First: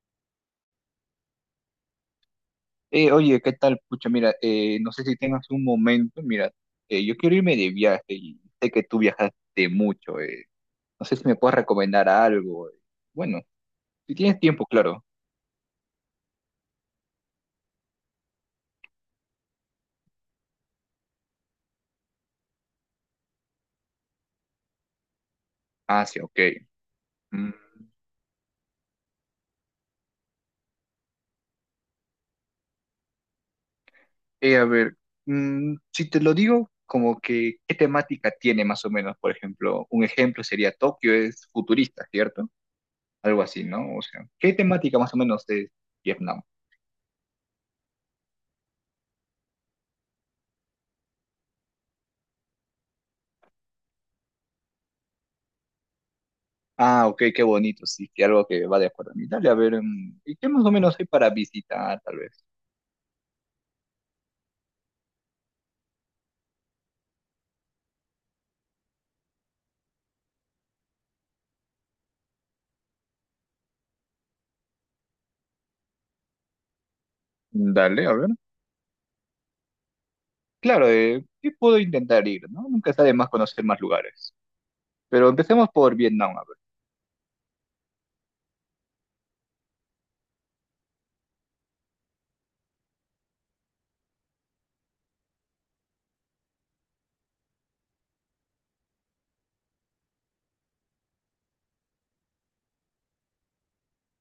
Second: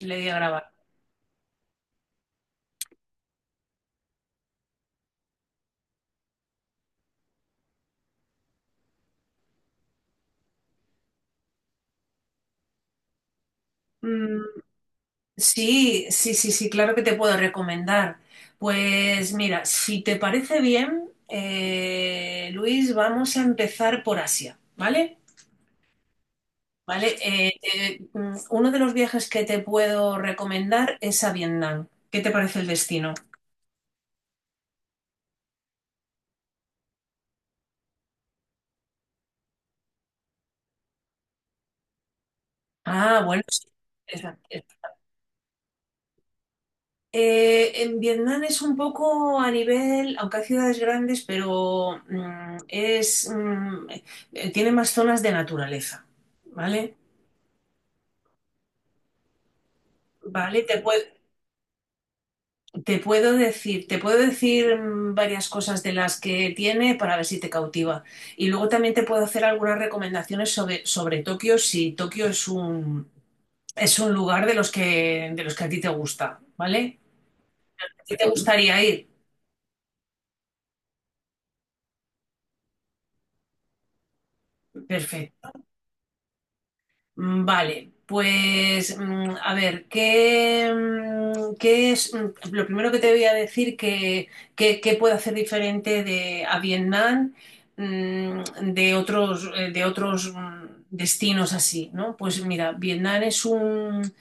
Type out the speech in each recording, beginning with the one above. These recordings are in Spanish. Le di a grabar. Oye, ¿qué tal? Pucha, mira, no sé si tengas un momento, mira, yo quiero irme de viaje y sé que tú viajaste mucho, no sé si me puedes recomendar algo. Bueno, si Mm, tienes tiempo, claro. sí, sí, sí, sí, claro que te puedo recomendar. Pues mira, si te parece bien, Luis, vamos a empezar por Asia, ¿vale? Ah, sí, ok. ¿Vale? Mm, Uno de los viajes que te puedo recomendar es a Vietnam. ¿Qué te parece el destino? eh, a ver, si te lo digo, como que, ¿qué temática tiene más o menos? Por ejemplo, un ejemplo sería Tokio es futurista, ¿cierto? Ah, bueno, Algo así, sí. ¿no? O sea, ¿qué temática más o menos es Vietnam? En Vietnam es un poco a nivel, aunque hay ciudades grandes, pero tiene más zonas de naturaleza, ¿vale? Ah, ok, qué bonito, sí, que algo que va de acuerdo a mí. Dale, a ver, ¿y qué Vale, más o menos hay para visitar, tal vez? Te puedo decir mm, varias cosas de las que tiene para ver si te cautiva. Y luego también te puedo hacer algunas recomendaciones sobre Tokio, si Tokio es un lugar de los que a ti te gusta, ¿vale? Dale, a Si te ver. gustaría Claro, ¿qué puedo intentar ir, no? Nunca está de más conocer más lugares. Pero ir. empecemos por Vietnam, a ver. Mm, vale, pues a ver, ¿qué es lo primero que te voy a decir que, que puede hacer diferente a Vietnam, mm, de otros destinos así, ¿no? Pues mira, Vietnam es un,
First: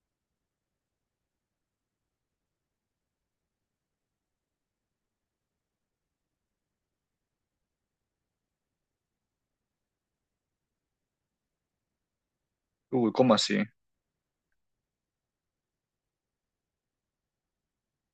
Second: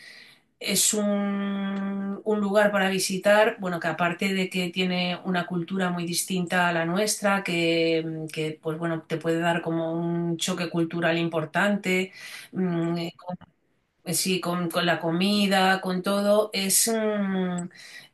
es un, un lugar para visitar, bueno, que aparte de que tiene una cultura muy distinta a la nuestra, que pues bueno, te puede dar como un choque cultural importante. mm, Uy, ¿cómo así? pues sí, con la comida, con todo, es mm,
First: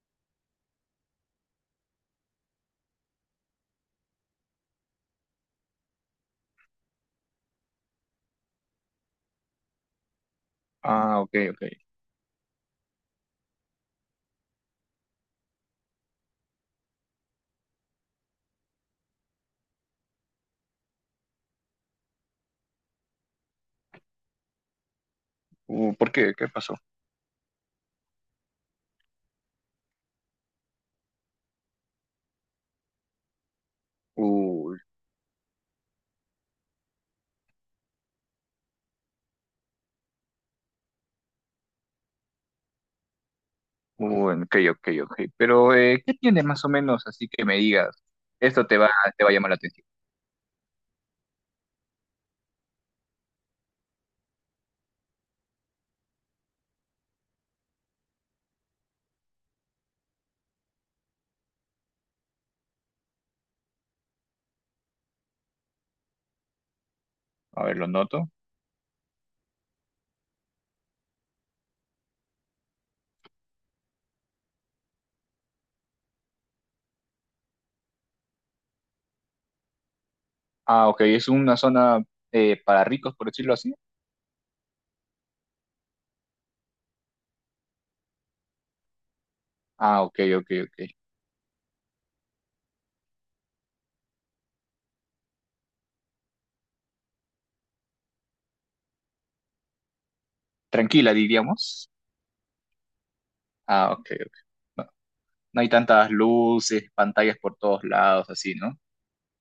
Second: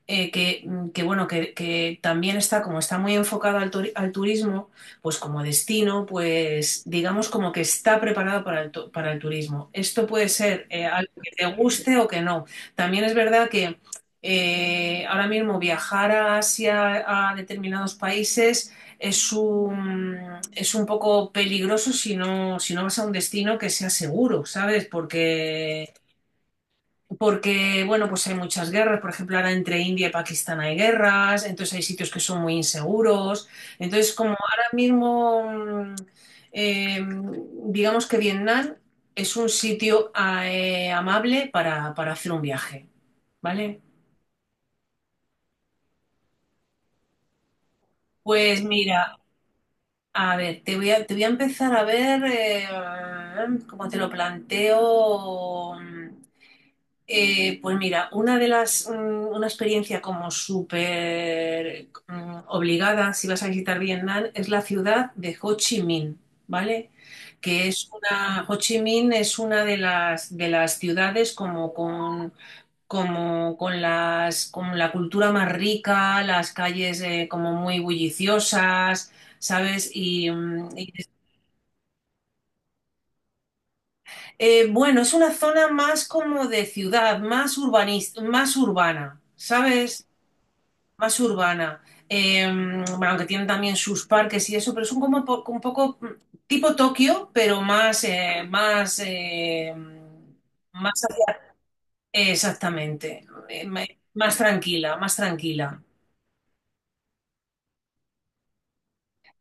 eh, que, mm, que, bueno, que también está, como está muy enfocado al turismo, pues como destino, pues digamos como que está preparado para el turismo. Esto puede ser algo Ah, que ok, te ok. guste o que no. También es verdad que ahora mismo viajar a Asia, a determinados países, es un, es un poco peligroso si no vas a un destino que sea seguro, ¿sabes? Porque, ¿Por qué? ¿Qué pasó? porque, bueno, pues hay muchas guerras, por ejemplo, ahora entre India y Pakistán hay guerras, entonces hay sitios que son muy inseguros, entonces como ahora Uy, mismo, mm, eh, digamos que Vietnam es un sitio amable para, hacer un viaje, ¿vale? Ok, ok, ok. Pero, ¿qué tiene más o menos así que me digas? Pues Esto te va, mira, te va a llamar la atención. a ver, te voy a empezar a ver cómo te lo planteo. Pues mira, una experiencia como súper obligada, si vas a visitar Vietnam, es la ciudad de Ho Chi Minh, ¿vale? A ver, lo noto. Ho Chi Minh es una de las ciudades como con con la cultura más rica, las calles como muy bulliciosas, ¿sabes? Ah, ok, es una zona para ricos, por decirlo así. Bueno, es una zona más como de ciudad, más urbanista, más urbana, Ah, ¿sabes? ok, ok, ok. Más urbana. Bueno, aunque tienen también sus parques y eso, pero son como un poco tipo Tokio, pero más Tranquila, hacia- diríamos. Exactamente. Ah, ok, ok. Más No, tranquila, más no hay tranquila. tantas luces, pantallas por todos lados, así, ¿no?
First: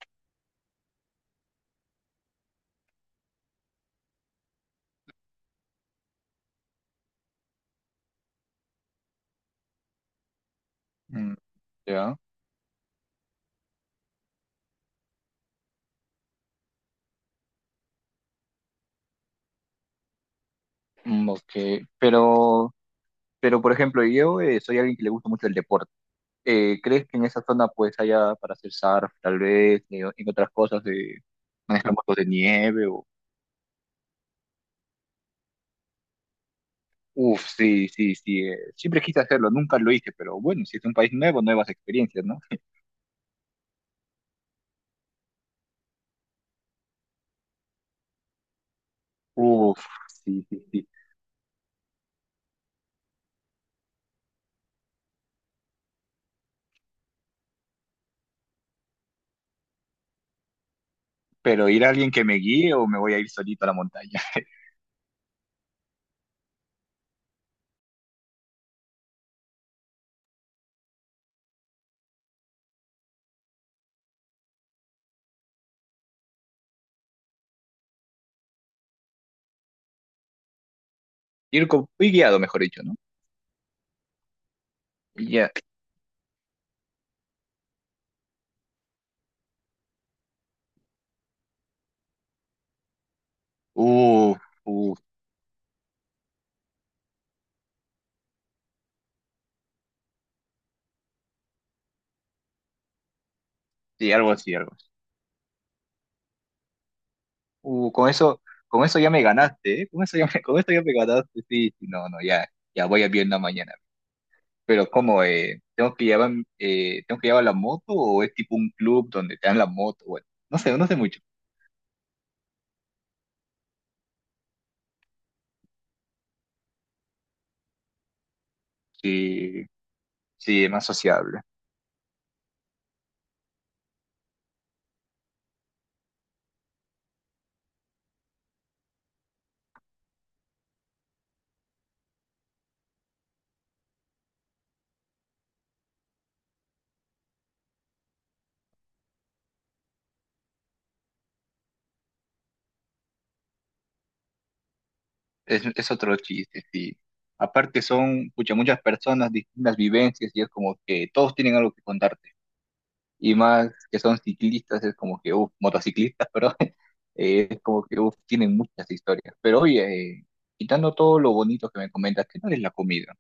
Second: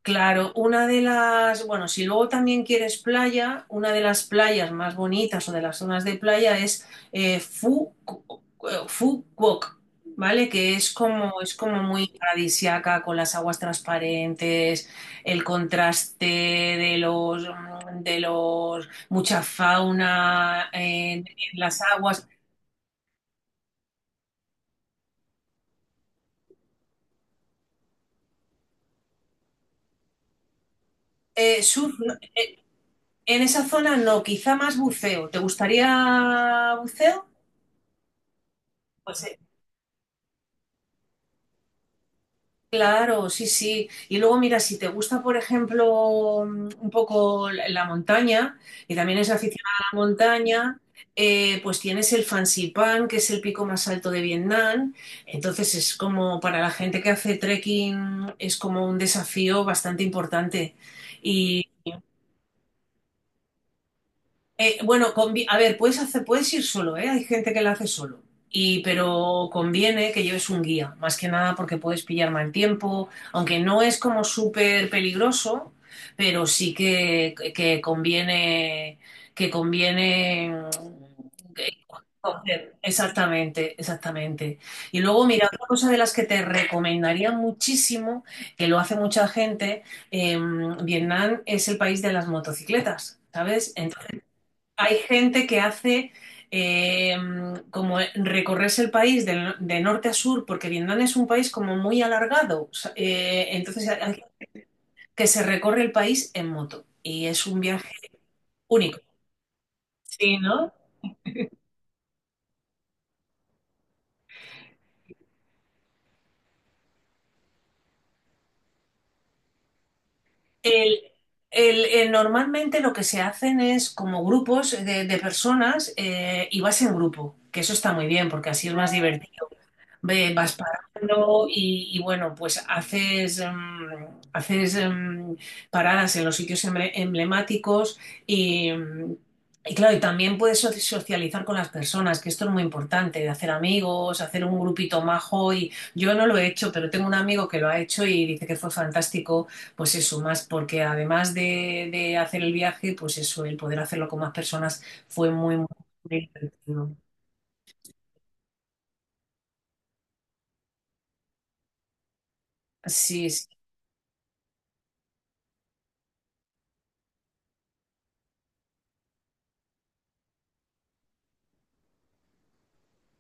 Claro, bueno, si luego también quieres playa, una de las playas más bonitas o de las zonas de playa es Fu Quoc, ¿vale? Que Mm, es como muy ya. paradisiaca con las aguas transparentes, el contraste mucha fauna en, Mm, ok. en las aguas. Pero, pero por ejemplo, yo soy alguien que le gusta mucho el deporte. ¿Crees que en esa zona pues haya para hacer surf, tal vez, y en otras cosas de manejar Surf, no, motos de nieve o... en esa zona no, quizá más buceo. ¿Te gustaría buceo? Uf, sí, sí, sí. Siempre quise Pues hacerlo, nunca lo hice, pero bueno, si es un país nuevo, nuevas experiencias, ¿no? claro, sí, sí. Y luego, mira, si te gusta, por ejemplo, un poco la montaña, y también es aficionada Uf, a la sí, sí, montaña, sí. Pues tienes el Fansipan, que es el pico más alto de Vietnam. Entonces es como para la gente que hace trekking, es como un desafío bastante importante. Pero ir a alguien que me guíe o me voy a ir solito a la montaña. Bueno, a ver, puedes ir solo, ¿eh? Hay gente que la hace solo. Y, pero conviene que lleves un guía, más que nada porque puedes pillar mal tiempo, aunque no es como súper peligroso, pero sí que conviene Ir, ir guiado, mejor coger. dicho, ¿no? Exactamente, exactamente. Y luego, mira, Ya. otra cosa de las que te recomendaría muchísimo, que lo hace mucha gente, Vietnam es el país de las motocicletas, ¿sabes? Entonces, Uh, uh, hay gente que hace eh, como recorrerse el país de norte a sur, porque Vietnam es un país como muy alargado. O sea, entonces hay sí, algo gente así, algo así. que se recorre el país en moto y es un Uh, viaje con eso, con eso único. ya me ganaste, ¿eh? Con eso ya Sí, me, con esto ¿no? ya me ganaste, sí, sí, no, no, ya, ya voy a Vietnam mañana. Pero ¿cómo, tengo que llevar la moto o es tipo un club donde te dan la moto? Bueno, no sé, no sé El- mucho. Normalmente lo que se hacen es como grupos de personas y vas en grupo, que eso está muy bien porque así es más divertido. Sí, Vas sí, es más sociable. parando bueno, pues haces, haces em, paradas en los sitios emblemáticos y, em, y claro, y también puedes socializar con las personas, que esto es muy importante, de hacer amigos, hacer un grupito majo y yo no lo he hecho, pero tengo un amigo que lo ha hecho y dice que fue fantástico, pues eso, más porque además de hacer el viaje, pues eso, el poder hacerlo con más personas fue muy, muy Es otro chiste, divertido. sí. Aparte son, pucha, muchas personas, distintas vivencias y es como que todos tienen algo que contar. Sí, Y sí. más que son ciclistas, es como que, uff, motociclistas, pero es como que, uff, tienen muchas historias. Pero oye, quitando todo lo bonito que me comentas, ¿qué tal es la comida?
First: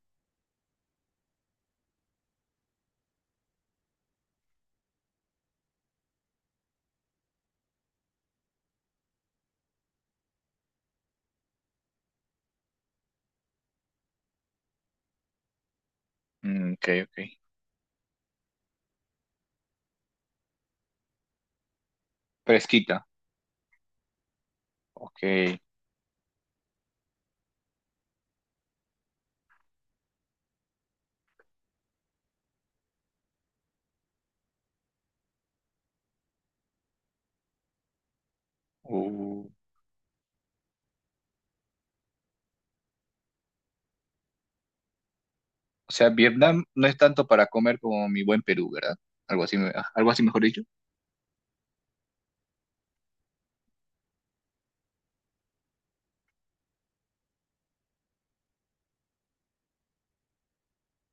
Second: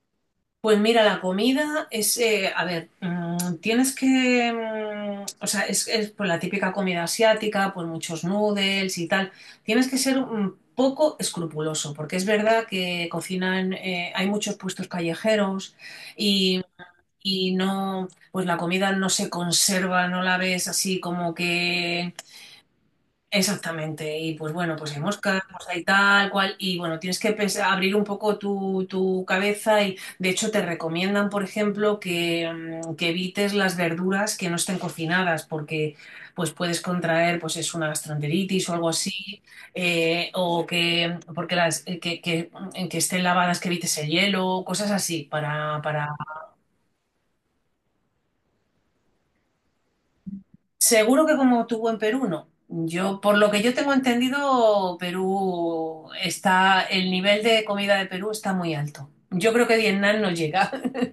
Pues mira, la comida es, a ver, tienes que, o sea, pues, la típica comida asiática, pues muchos noodles y tal. Tienes que ser un poco escrupuloso, porque es verdad que cocinan, hay muchos puestos callejeros y, Mm, ok, ok. y no, pues la comida no se conserva, no la ves así como que. Fresquita, Exactamente, y pues bueno, pues hay moscas, ok. pues hay tal cual, y bueno, tienes que abrir un poco tu cabeza y de hecho te recomiendan, por ejemplo, que evites las verduras que no estén cocinadas porque pues puedes contraer pues es una gastroenteritis o algo así, Uh, o que porque las que estén lavadas, que evites el hielo, cosas así para, o para. sea, Vietnam no es tanto para comer como mi buen Perú, ¿verdad? Algo así, algo así mejor dicho. Seguro que como tuvo en Perú, no. Yo, por lo que yo tengo entendido, Perú está, el nivel de comida de Perú está muy alto. Yo creo que Vietnam no llega.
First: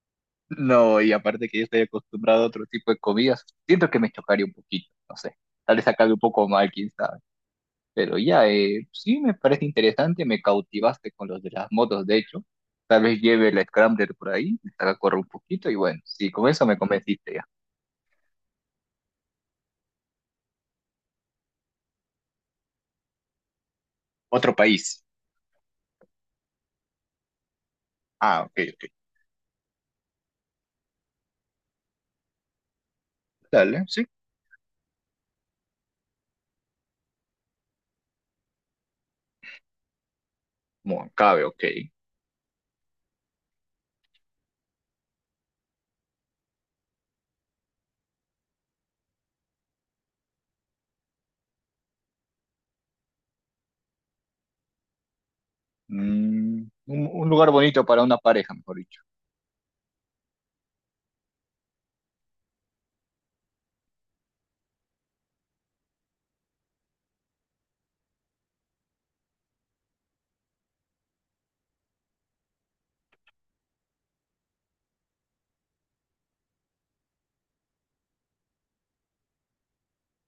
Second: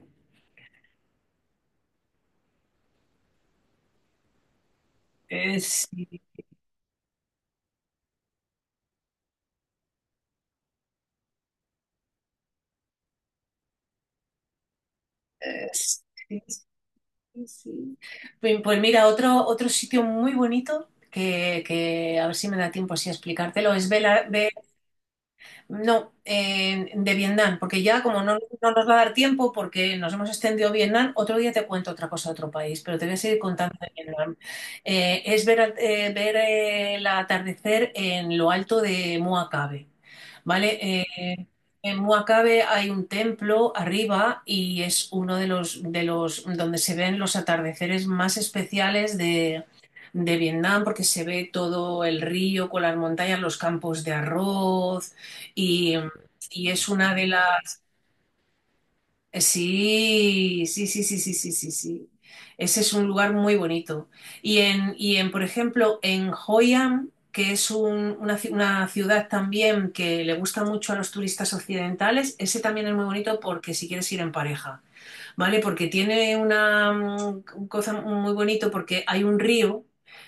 No, y aparte que yo estoy acostumbrado a otro tipo de comidas, siento que me chocaría un poquito, no sé. Tal vez acabe un Sí, poco mal, quizás. Pero ya, sí me parece interesante, me cautivaste con los de las motos, de hecho. Tal vez lleve el Scrambler por ahí, le saca correr un poquito y bueno, sí, sí, con eso me sí, convenciste ya. sí. Pues mira, otro sitio muy bonito que, a ver si me da tiempo así a explicártelo es Otro Belice. país. No, de Vietnam, porque ya como Ah, ok, no nos ok. va a dar tiempo, porque nos hemos extendido Vietnam, otro día te cuento otra cosa de otro país, pero te voy a seguir contando Dale, de sí. Vietnam. Ver el atardecer en lo alto de Mua Cabe, ¿vale? Bueno, cabe, ok. En Mua Cabe hay un templo arriba y es uno de los donde se ven los atardeceres más especiales de Vietnam, porque se ve todo el río con las montañas, los campos de arroz y, Mm, y es una de un lugar las... bonito para una pareja, mejor dicho. Sí, sí, sí, sí, sí, sí, sí, sí. Ese es un lugar muy bonito. Y en, por ejemplo, en Hoi An, que es una ciudad también que le gusta mucho a los turistas occidentales, ese también es muy bonito porque si quieres ir en pareja, ¿vale? Porque tiene una cosa muy bonito porque hay un río,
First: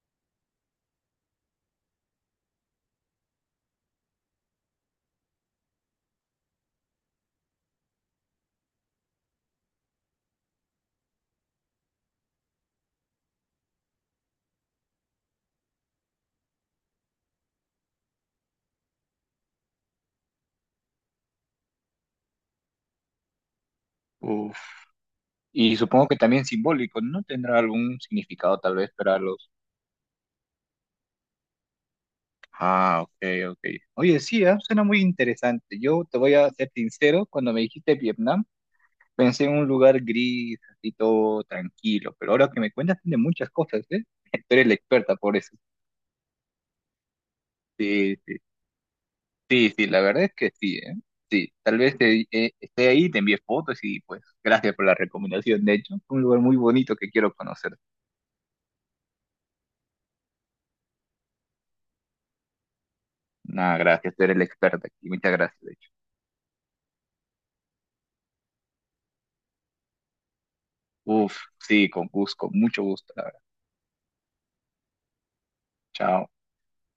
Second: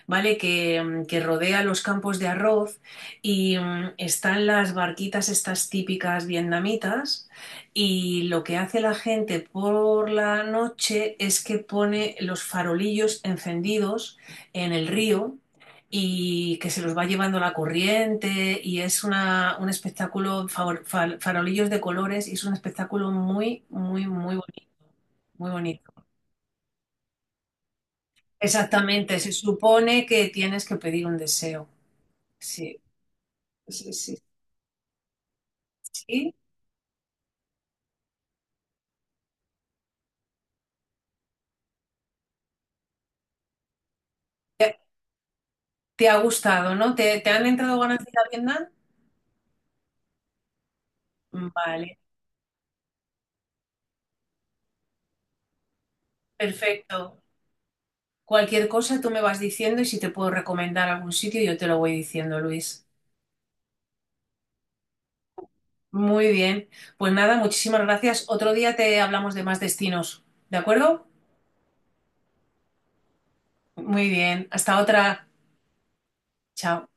¿vale? Que rodea los campos de arroz y están las barquitas estas típicas vietnamitas y lo que hace la gente por la noche es que pone los farolillos encendidos en el río y que se los va llevando la corriente y es un espectáculo, farolillos de colores y es un espectáculo muy, muy, muy Uf. bonito. Muy Y bonito. supongo que también simbólico, ¿no? Tendrá algún significado tal vez para Exactamente, se los... supone que tienes que pedir un deseo. Sí, Ah, ok, ok. sí, sí, Oye, sí, ah, suena muy interesante. Yo te sí. voy a ser sincero, cuando me dijiste Vietnam, pensé en un lugar gris, así todo tranquilo, pero ahora que me cuentas tiene muchas cosas, ¿eh? Tú eres la experta por eso. ¿Te ha gustado, no? ¿Te han entrado ganas de Sí, ir a sí, Vietnam? sí, sí, la verdad es que sí, ¿eh? Sí, tal Vale, vez esté ahí, te envié fotos y pues gracias por la recomendación, de hecho. Un lugar muy bonito que perfecto. quiero conocer. Cualquier cosa tú me vas diciendo y si te puedo recomendar algún sitio yo te lo voy diciendo, Luis. Nada, gracias, tú eres la experta aquí, muchas gracias, de hecho. Muy bien. Pues nada, muchísimas gracias. Otro día te hablamos de más destinos, ¿de acuerdo? Uf, sí, con gusto, con mucho gusto, la verdad. Muy bien. Hasta otra. Chao. Chao.